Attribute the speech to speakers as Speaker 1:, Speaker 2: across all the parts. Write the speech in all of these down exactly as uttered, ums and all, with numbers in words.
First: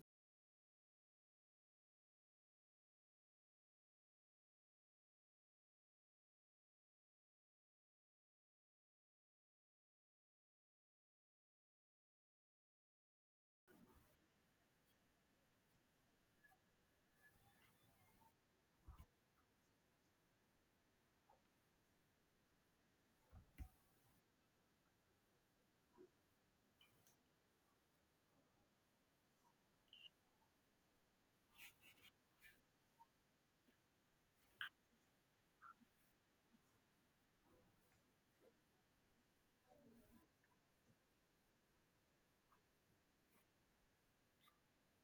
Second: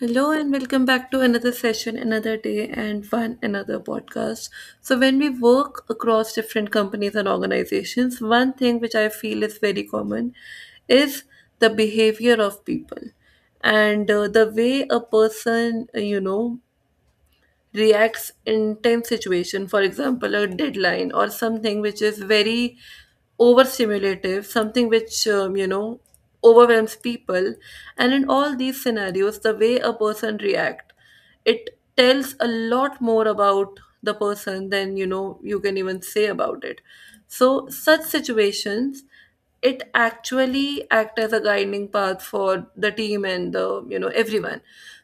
Speaker 1: Hello and welcome back to another session, another day, and one another podcast. So, when we work across different companies and organizations, one thing which I feel is very common is the behavior of people, and uh, the way a person, uh, you know, reacts in tense situation, for example a deadline or something which is very overstimulative, something which um, you know overwhelms people. And in all these scenarios, the way a person react, it tells a lot more about the person than you know you can even say about it. So such situations, it actually act as a guiding path for the team and the you know everyone.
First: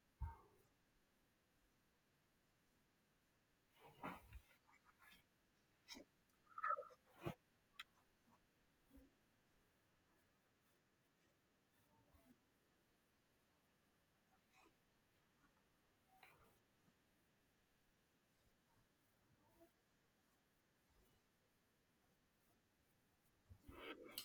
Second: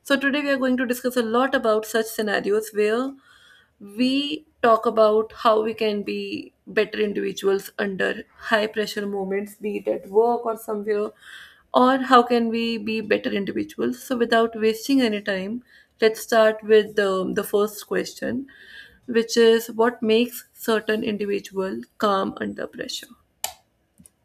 Speaker 1: So, today we are going to discuss a lot about such scenarios where we talk about how we can be better individuals under high pressure moments, be it at work or somewhere, or how can we be better individuals. So, without wasting any time, let's start with um, the first question, which is what makes certain individual calm under pressure?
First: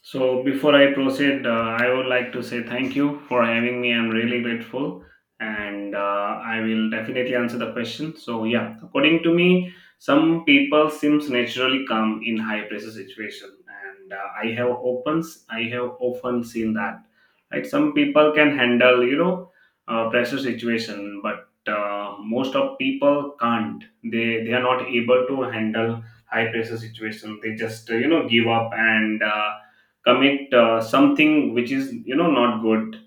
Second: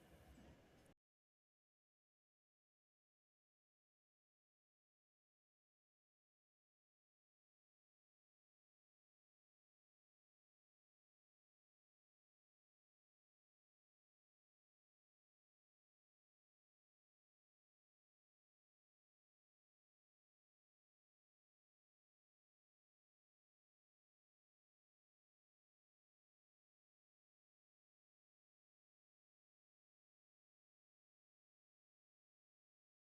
Speaker 2: So before I proceed, uh, I would like to say thank you for having me. I'm really grateful, and uh, I will definitely answer the question. So yeah, according to me, some people seems naturally calm in high pressure situation, and uh, I have often I have often seen that. Right, some people can handle you know uh, pressure situation, but uh, most of people can't. They they are not able to handle high pressure situation. They just uh, you know give up and. Uh, commit uh, something which is you know not good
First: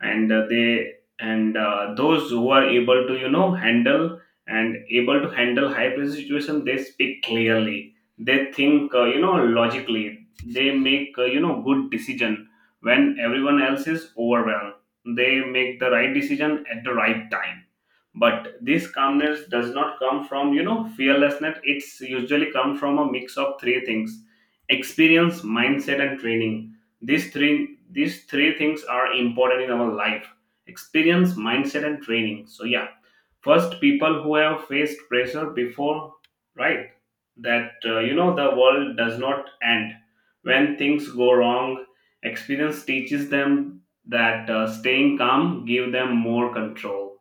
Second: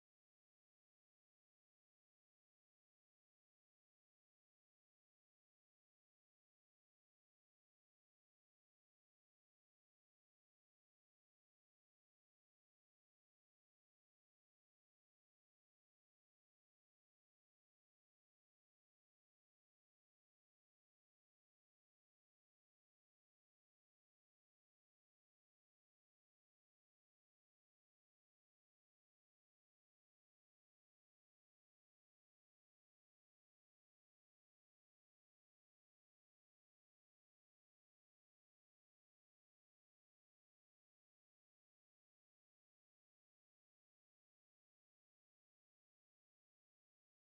Speaker 2: and uh, they and uh, those who are able to you know handle and able to handle high pressure situation, they speak clearly, they think uh, you know logically, they make uh, you know good decision when everyone else is overwhelmed, they make the right decision at the right time. But this calmness does not come from you know fearlessness, it's usually come from a mix of three things: experience, mindset, and training. These three these three things are important in our life: experience, mindset, and training. So yeah, first, people who have faced pressure before, right? That uh, you know the world does not end when things go wrong. Experience teaches them that uh, staying calm give them more control.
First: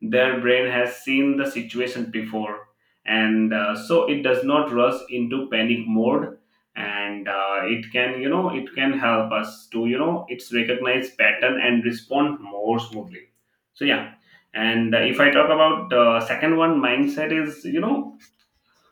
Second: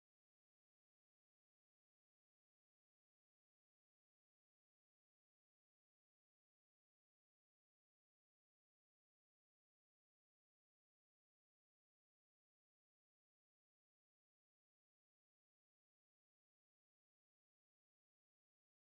Speaker 2: Their brain has seen the situation before, and uh, so it does not rush into panic mode, and uh, it can, you know it can help us to you know it's recognize pattern and respond more smoothly. So yeah, and uh, if I talk about uh, second one, mindset is, you know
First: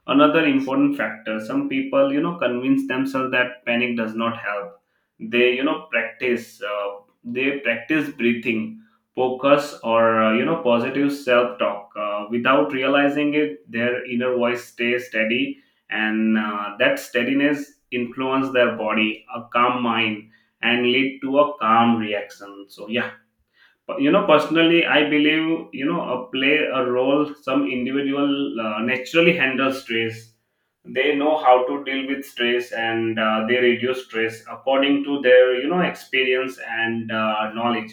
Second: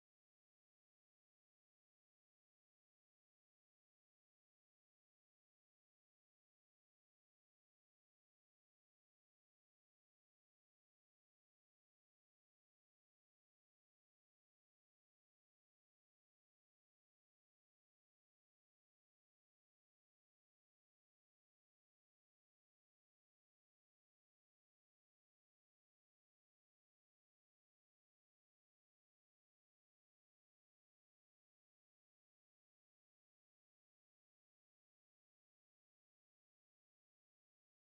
Speaker 2: another important factor. Some people you know convince themselves that panic does not help. they you know practice uh, they practice breathing focus or uh, you know positive self talk. Uh, without realizing it, their inner voice stays steady, and uh, that steadiness influence their body, a calm mind, and lead to a calm reaction. So yeah, you know personally I believe you know a play a role, some individual uh, naturally handle stress. They know how to deal with stress, and uh, they reduce stress according to their, you know experience and uh, knowledge.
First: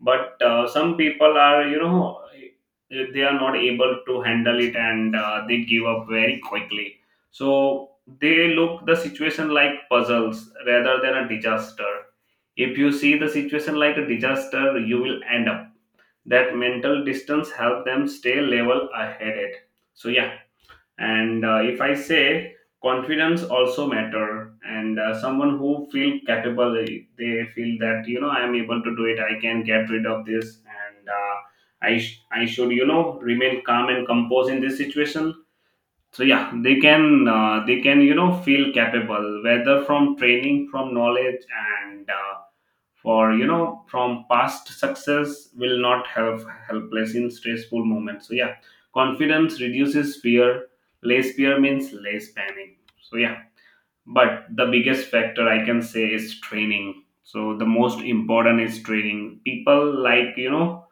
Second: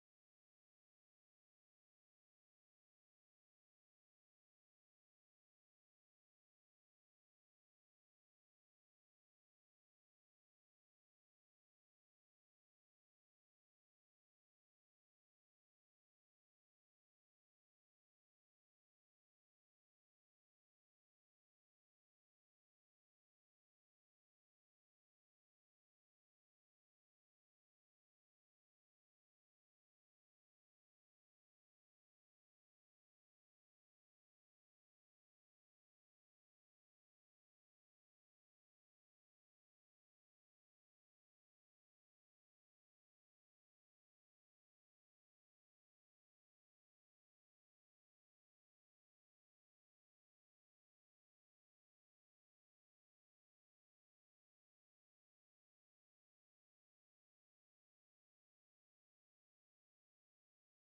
Speaker 2: But uh, some people are, you know eh, they are not able to handle it, and uh, they give up very quickly. So they look the situation like puzzles rather than a disaster. If you see the situation like a disaster, you will end up, that mental distance help them stay level ahead it. So yeah, and uh, if I say confidence also matter, and uh, someone who feel capable, they feel that, you know I am able to do it, I can get rid of this, and uh, i sh- I should, you know remain calm and composed in this situation. So yeah, they can, uh, they can, you know feel capable, whether from training, from knowledge, and uh, for, you know from past success will not help helpless in stressful moments. So yeah, confidence reduces fear, less fear means less panic. So yeah, but the biggest factor I can say is training. So the most important is training. People like, you know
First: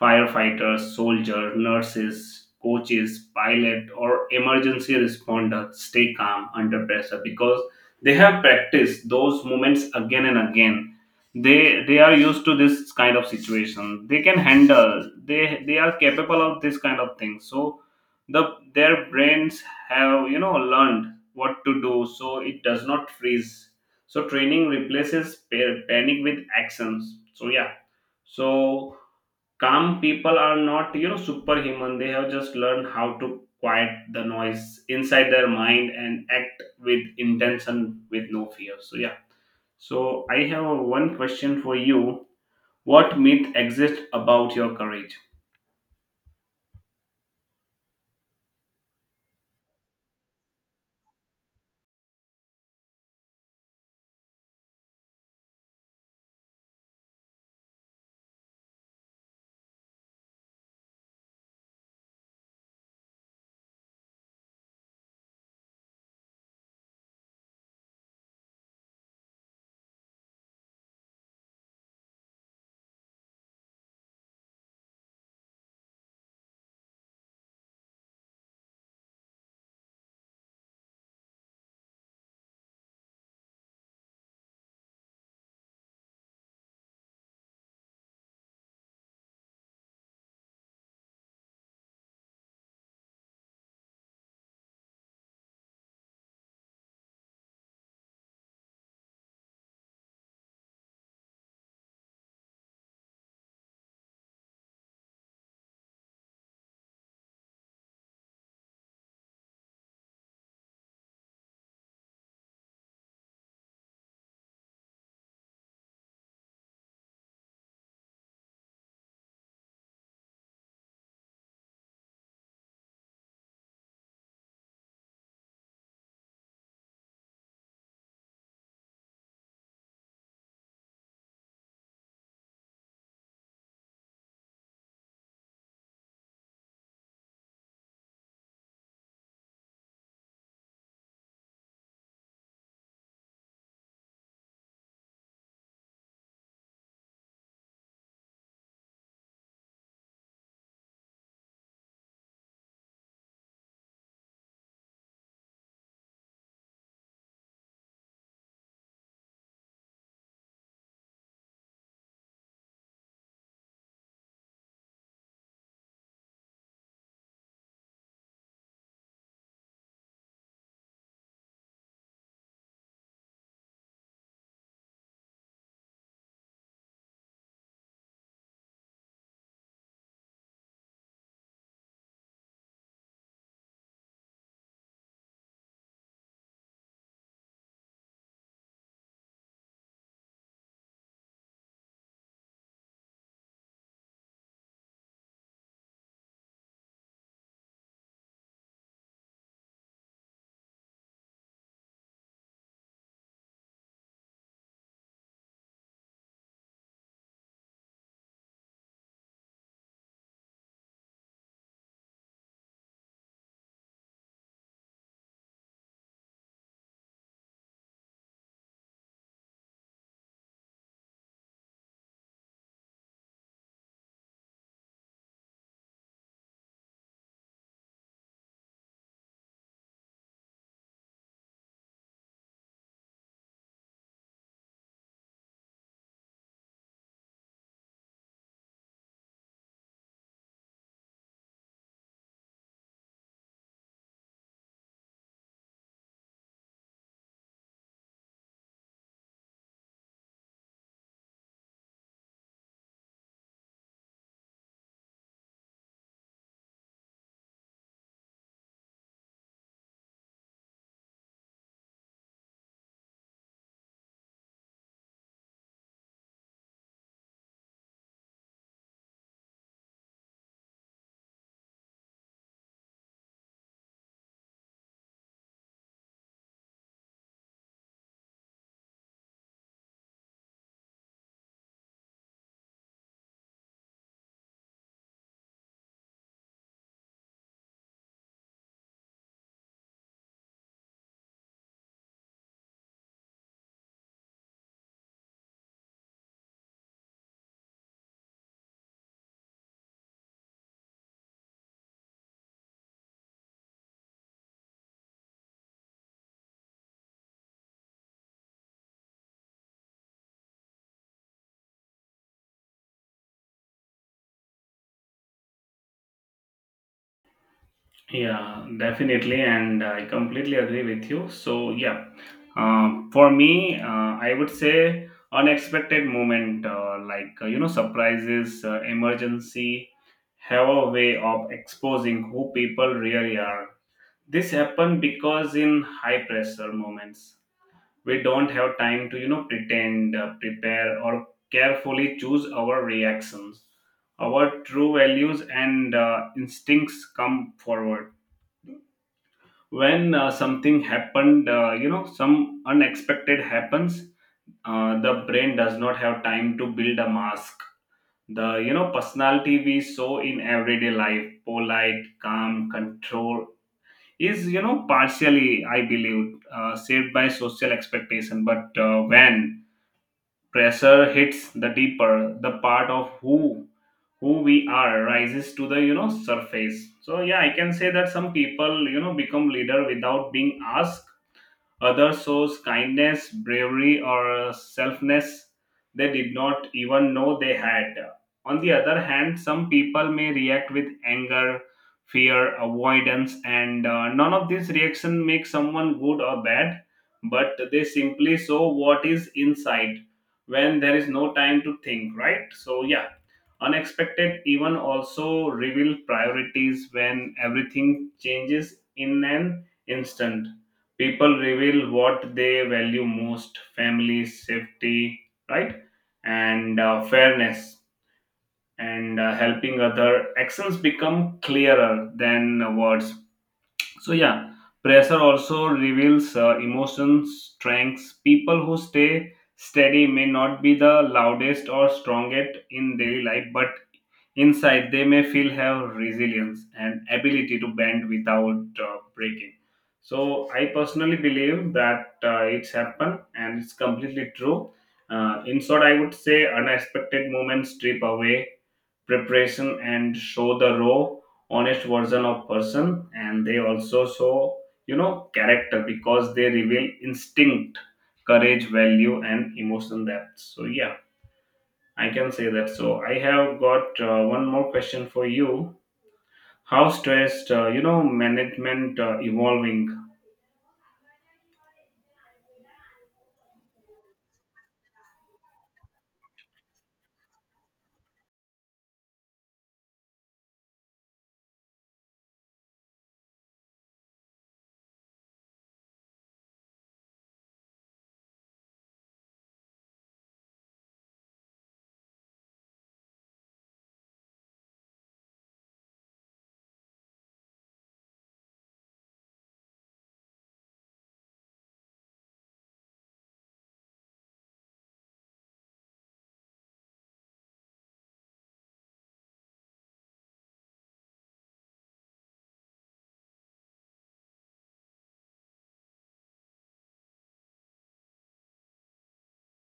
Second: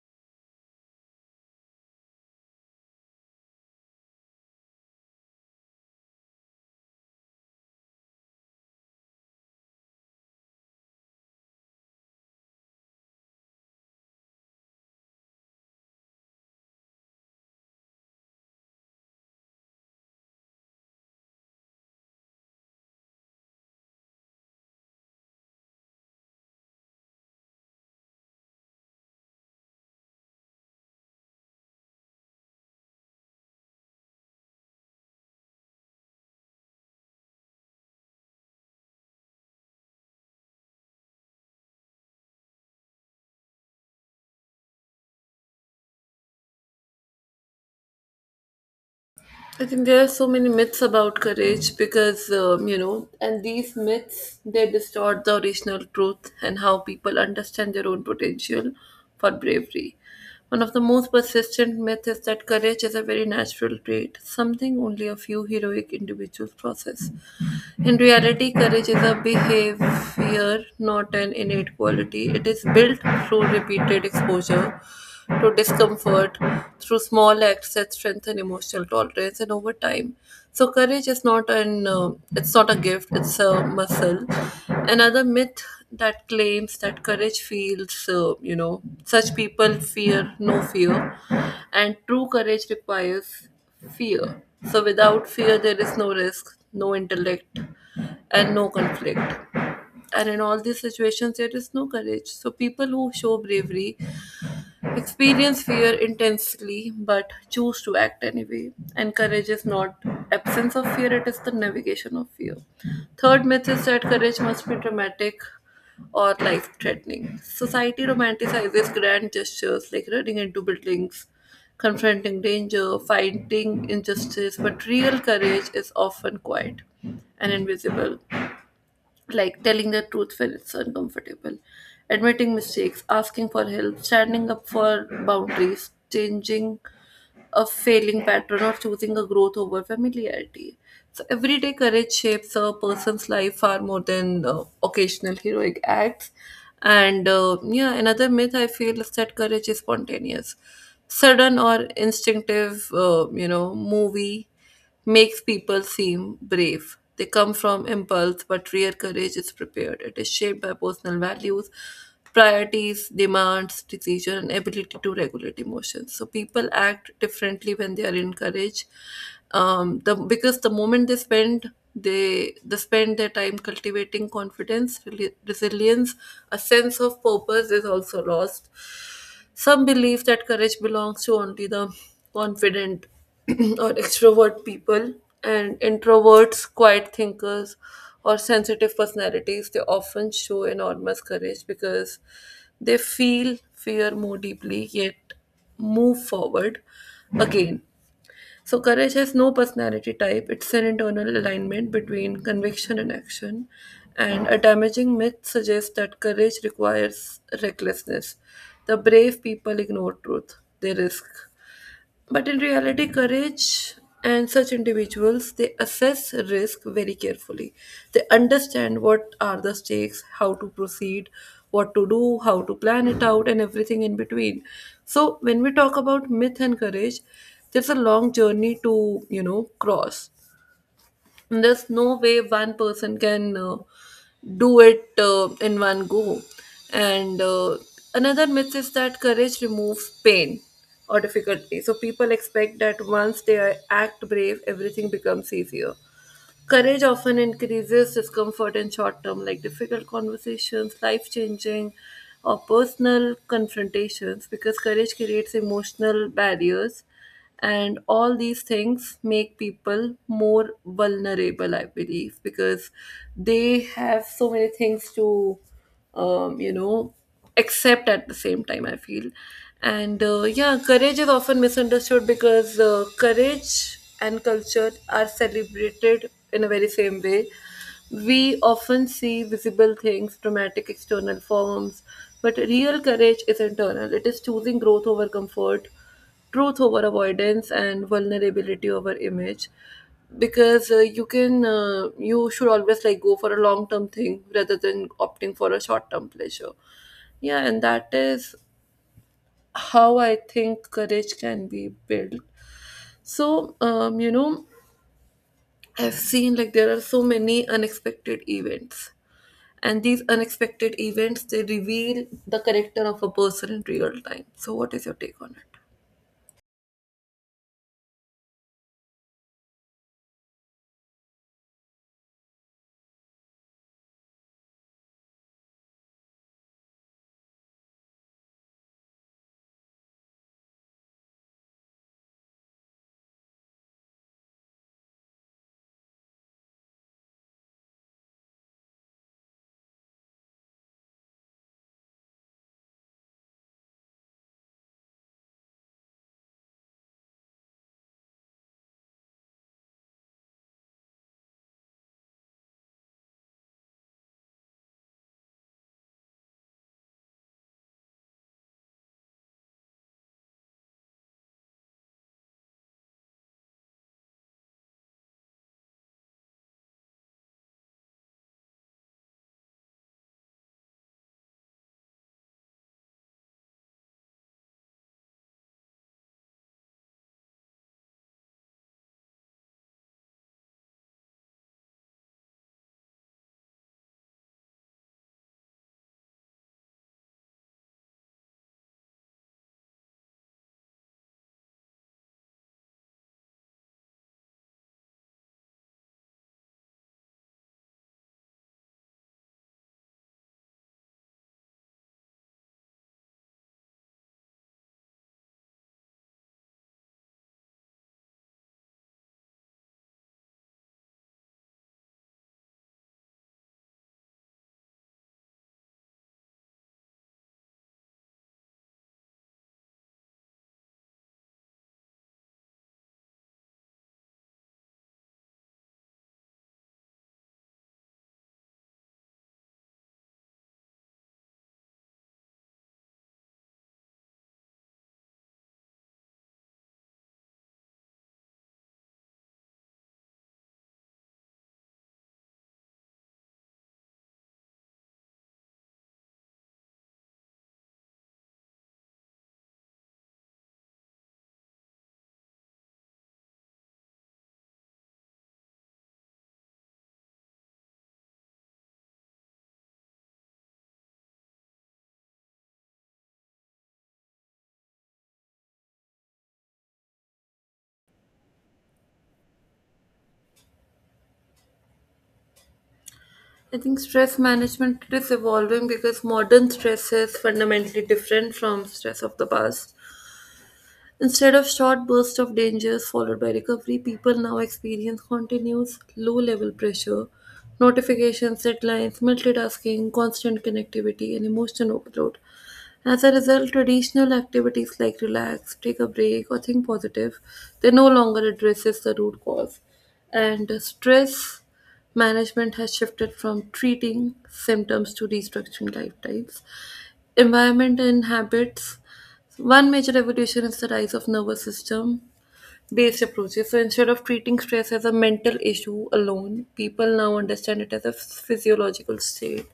Speaker 2: firefighters, soldier, nurses, coaches, pilot, or emergency responders stay calm under pressure because they have practiced those moments again and again. They they are used to this kind of situation, they can handle, they they are capable of this kind of thing. So the their brains have, you know learned what to do, so it does not freeze. So training replaces pa- panic with actions. So yeah. So calm people are not, you know superhuman. They have just learned how to quiet the noise inside their mind and act with intention with no fear. So yeah. So I have one question for you. What myth exists about your courage?
Speaker 1: I think there are so many myths about courage because, um, you know, and these myths, they distort the original truth and how people understand their own potential for bravery. One of the most persistent myths is that courage is a very natural trait, something only a few heroic individuals possess. In reality, courage is a behavior, not an innate quality. It is built through repeated exposure to discomfort, through small acts that strengthen emotional tolerance, and over time. So, courage is not an uh, it's not a gift; it's a muscle. Another myth that claims that courage feels, uh, you know, such people fear no fear, and true courage requires fear. So, without fear, there is no risk, no intellect, and no conflict. And in all these situations, there is no courage. So, people who show bravery experience fear intensely but choose to act anyway. And courage is not absence of fear, it is the navigation of fear. Third myth is that courage must be dramatic or life threatening. Society romanticizes grand gestures like running into buildings, confronting danger, fighting injustice, but real courage is often quiet and invisible, like telling the truth when it's uncomfortable, admitting mistakes, asking for help, standing up for boundaries, changing a failing pattern, or choosing a growth over familiarity. So, everyday courage shapes a person's life far more than uh, occasional heroic acts. And uh, yeah, another myth I feel is that courage is spontaneous, sudden or instinctive, uh, you know, movie makes people seem brave. They come from impulse, but real courage is prepared. It is shaped by personal values, priorities, demands, decision, and ability to regulate emotions. So people act differently when they are encouraged. Um, the because the moment they spend they they spend their time cultivating confidence, reli- resilience, a sense of purpose is also lost. Some believe that courage belongs to only the confident or extrovert people, and introverts, quiet thinkers, or sensitive personalities, they often show enormous courage because they feel fear more deeply yet move forward again. So, courage has no personality type, it's an internal alignment between conviction and action. And a damaging myth suggests that courage requires recklessness. The brave people ignore truth, they risk. But in reality, courage and such individuals, they assess risk very carefully. They understand what are the stakes, how to proceed, what to do, how to plan it out, and everything in between. So when we talk about myth and courage, there's a long journey to you know cross. There's no way one person can uh, do it uh, in one go. And uh, another myth is that courage removes pain or difficulty, so people expect that once they are- act brave, everything becomes easier. Courage often increases discomfort in short term, like difficult conversations, life changing, or personal confrontations, because courage creates emotional barriers. And all these things make people more vulnerable, I believe, because they have so many things to, um, you know accept at the same time, I feel. And uh, yeah, courage is often misunderstood because uh, courage and culture are celebrated in a very same way. We often see visible things, dramatic external forms, but real courage is internal. It is choosing growth over comfort, truth over avoidance, and vulnerability over image. Because uh, you can uh, you should always, like, go for a long term thing rather than opting for a short term pleasure. Yeah, and that is how I think courage can be built. So, um, you know I've seen, like, there are so many unexpected events, and these unexpected events, they reveal the character of a person in real time. So what is your take on it?
Speaker 2: Yeah, definitely, and I completely agree with you. So, yeah, um, for me, uh, I would say unexpected moment, uh, like uh, you know, surprises, uh, emergency, have a way of exposing who people really are. This happen because in high pressure moments, we don't have time to, you know pretend, uh, prepare, or carefully choose our reactions. Our true values and uh, instincts come forward when uh, something happened, uh, you know some unexpected happens. Uh, the brain does not have time to build a mask. The, you know personality we saw in everyday life, polite, calm, control, is, you know partially I believe uh, saved by social expectation. But uh, when pressure hits, the deeper the part of who who we are rises to the, you know surface. So yeah, I can say that some people, you know become leader without being asked. Others shows kindness, bravery, or selfness they did not even know they had. On the other hand, some people may react with anger, fear, avoidance, and uh, none of these reaction makes someone good or bad, but they simply show what is inside when there is no time to think, right? So, yeah, unexpected even also reveal priorities when everything changes in an instant. People reveal what they value most: family, safety, right? And uh, fairness and uh, helping other, actions become clearer than words. So yeah, pressure also reveals uh, emotions, strengths. People who stay steady may not be the loudest or strongest in daily life, but inside they may feel have resilience and ability to bend without uh, breaking. So I personally believe that uh, it's happened and it's completely true. Uh, in short, I would say unexpected moments strip away preparation and show the raw, honest version of person, and they also show, you know character, because they reveal instinct, courage, value, and emotion depth. So yeah, I can say that. So I have got uh, one more question for you. How stressed uh, you know management uh, evolving,
Speaker 1: I think stress management is evolving because modern stress is fundamentally different from stress of the past. Instead of short bursts of dangers followed by recovery, people now experience continuous low level pressure, notifications, deadlines, multitasking, constant connectivity, and emotional overload. As a result, traditional activities like relax, take a break, or think positive, they no longer addresses the root cause. And uh, stress management has shifted from treating symptoms to restructuring lifestyles. Environment and habits. One major evolution is the rise of nervous system based approaches. So instead of treating stress as a mental issue alone, people now understand it as a physiological state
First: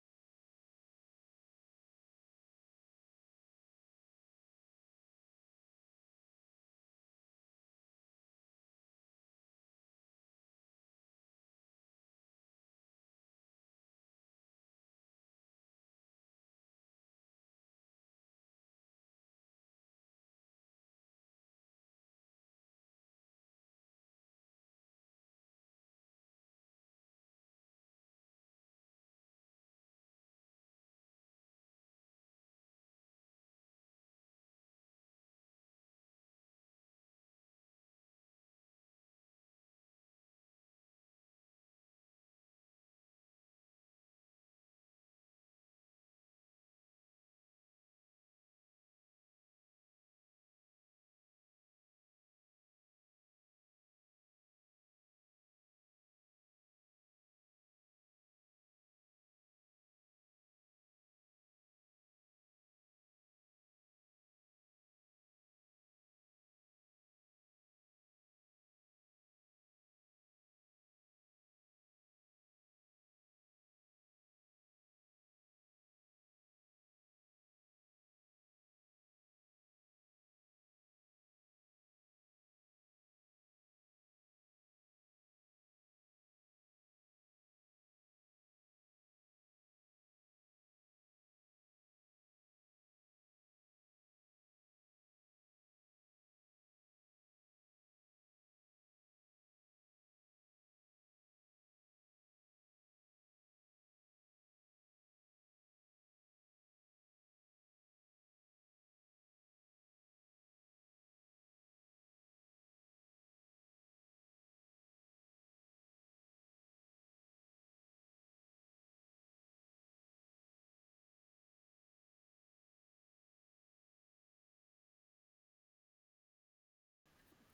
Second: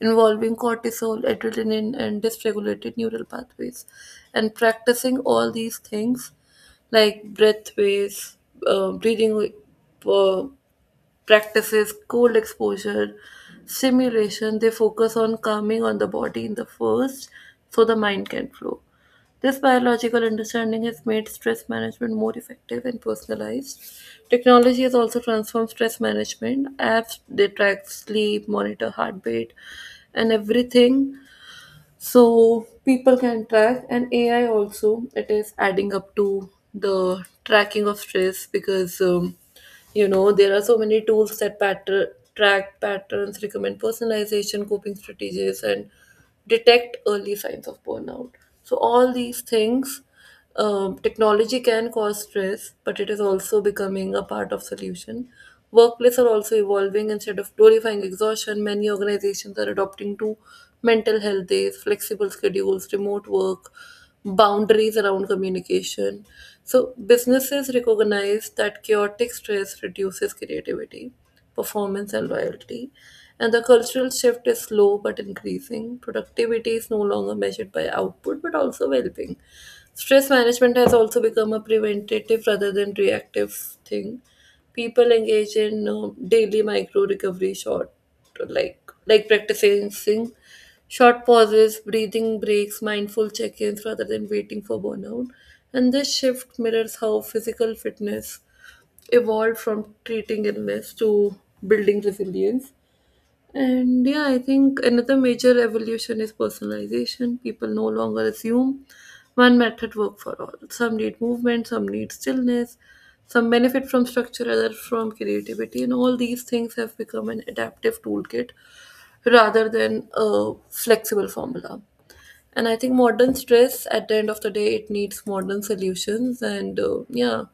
Speaker 1: involving cortisol, adrenaline, and dysregulated neural pathways. And practicing all these things like breath waves, uh, breathing uh, practices, cold exposure, stimulation, they focus on calming on the body in the first, so the mind can flow. This biological understanding has made stress management more effective and personalized. Technology has also transformed stress management. Apps, they track sleep, monitor heartbeat, and everything, so people can track. And A I also, it is adding up to the tracking of stress because um, you know there are so many tools that pattern track patterns, recommend personalization coping strategies, and detect early signs of burnout. So all these things, um, technology can cause stress, but it is also becoming a part of solution. Workplaces are also evolving. Instead of glorifying exhaustion, many organizations are adopting to mental health days, flexible schedules, remote work, boundaries around communication. So businesses recognize that chaotic stress reduces creativity, performance, and loyalty. And the cultural shift is slow but increasing. Productivity is no longer measured by output but also well being. Stress management has also become a preventative rather than reactive thing. People engage in uh, daily micro recovery short, like like practicing short pauses, breathing breaks, mindful check-ins rather than waiting for burnout. And this shift mirrors how physical fitness evolved from treating illness to building resilience. And yeah, I think another major evolution is personalization. People no longer assume one method works for all. Some need movement, some need stillness, some benefit from structure, others from creativity, and all these things have become an adaptive toolkit rather than a flexible formula. And I think modern stress, at the end of the day, it needs modern solutions. And uh, yeah,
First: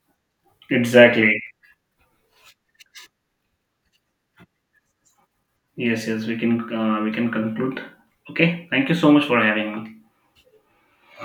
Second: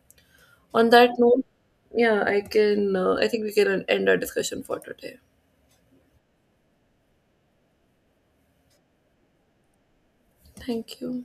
Speaker 1: on that
Speaker 2: exactly?
Speaker 1: note, yeah, I can. Uh, I think we can end our discussion for today.
Speaker 2: Yes, yes, we can, uh, we can conclude. Okay, thank you so much for having me.
Speaker 1: Thank you.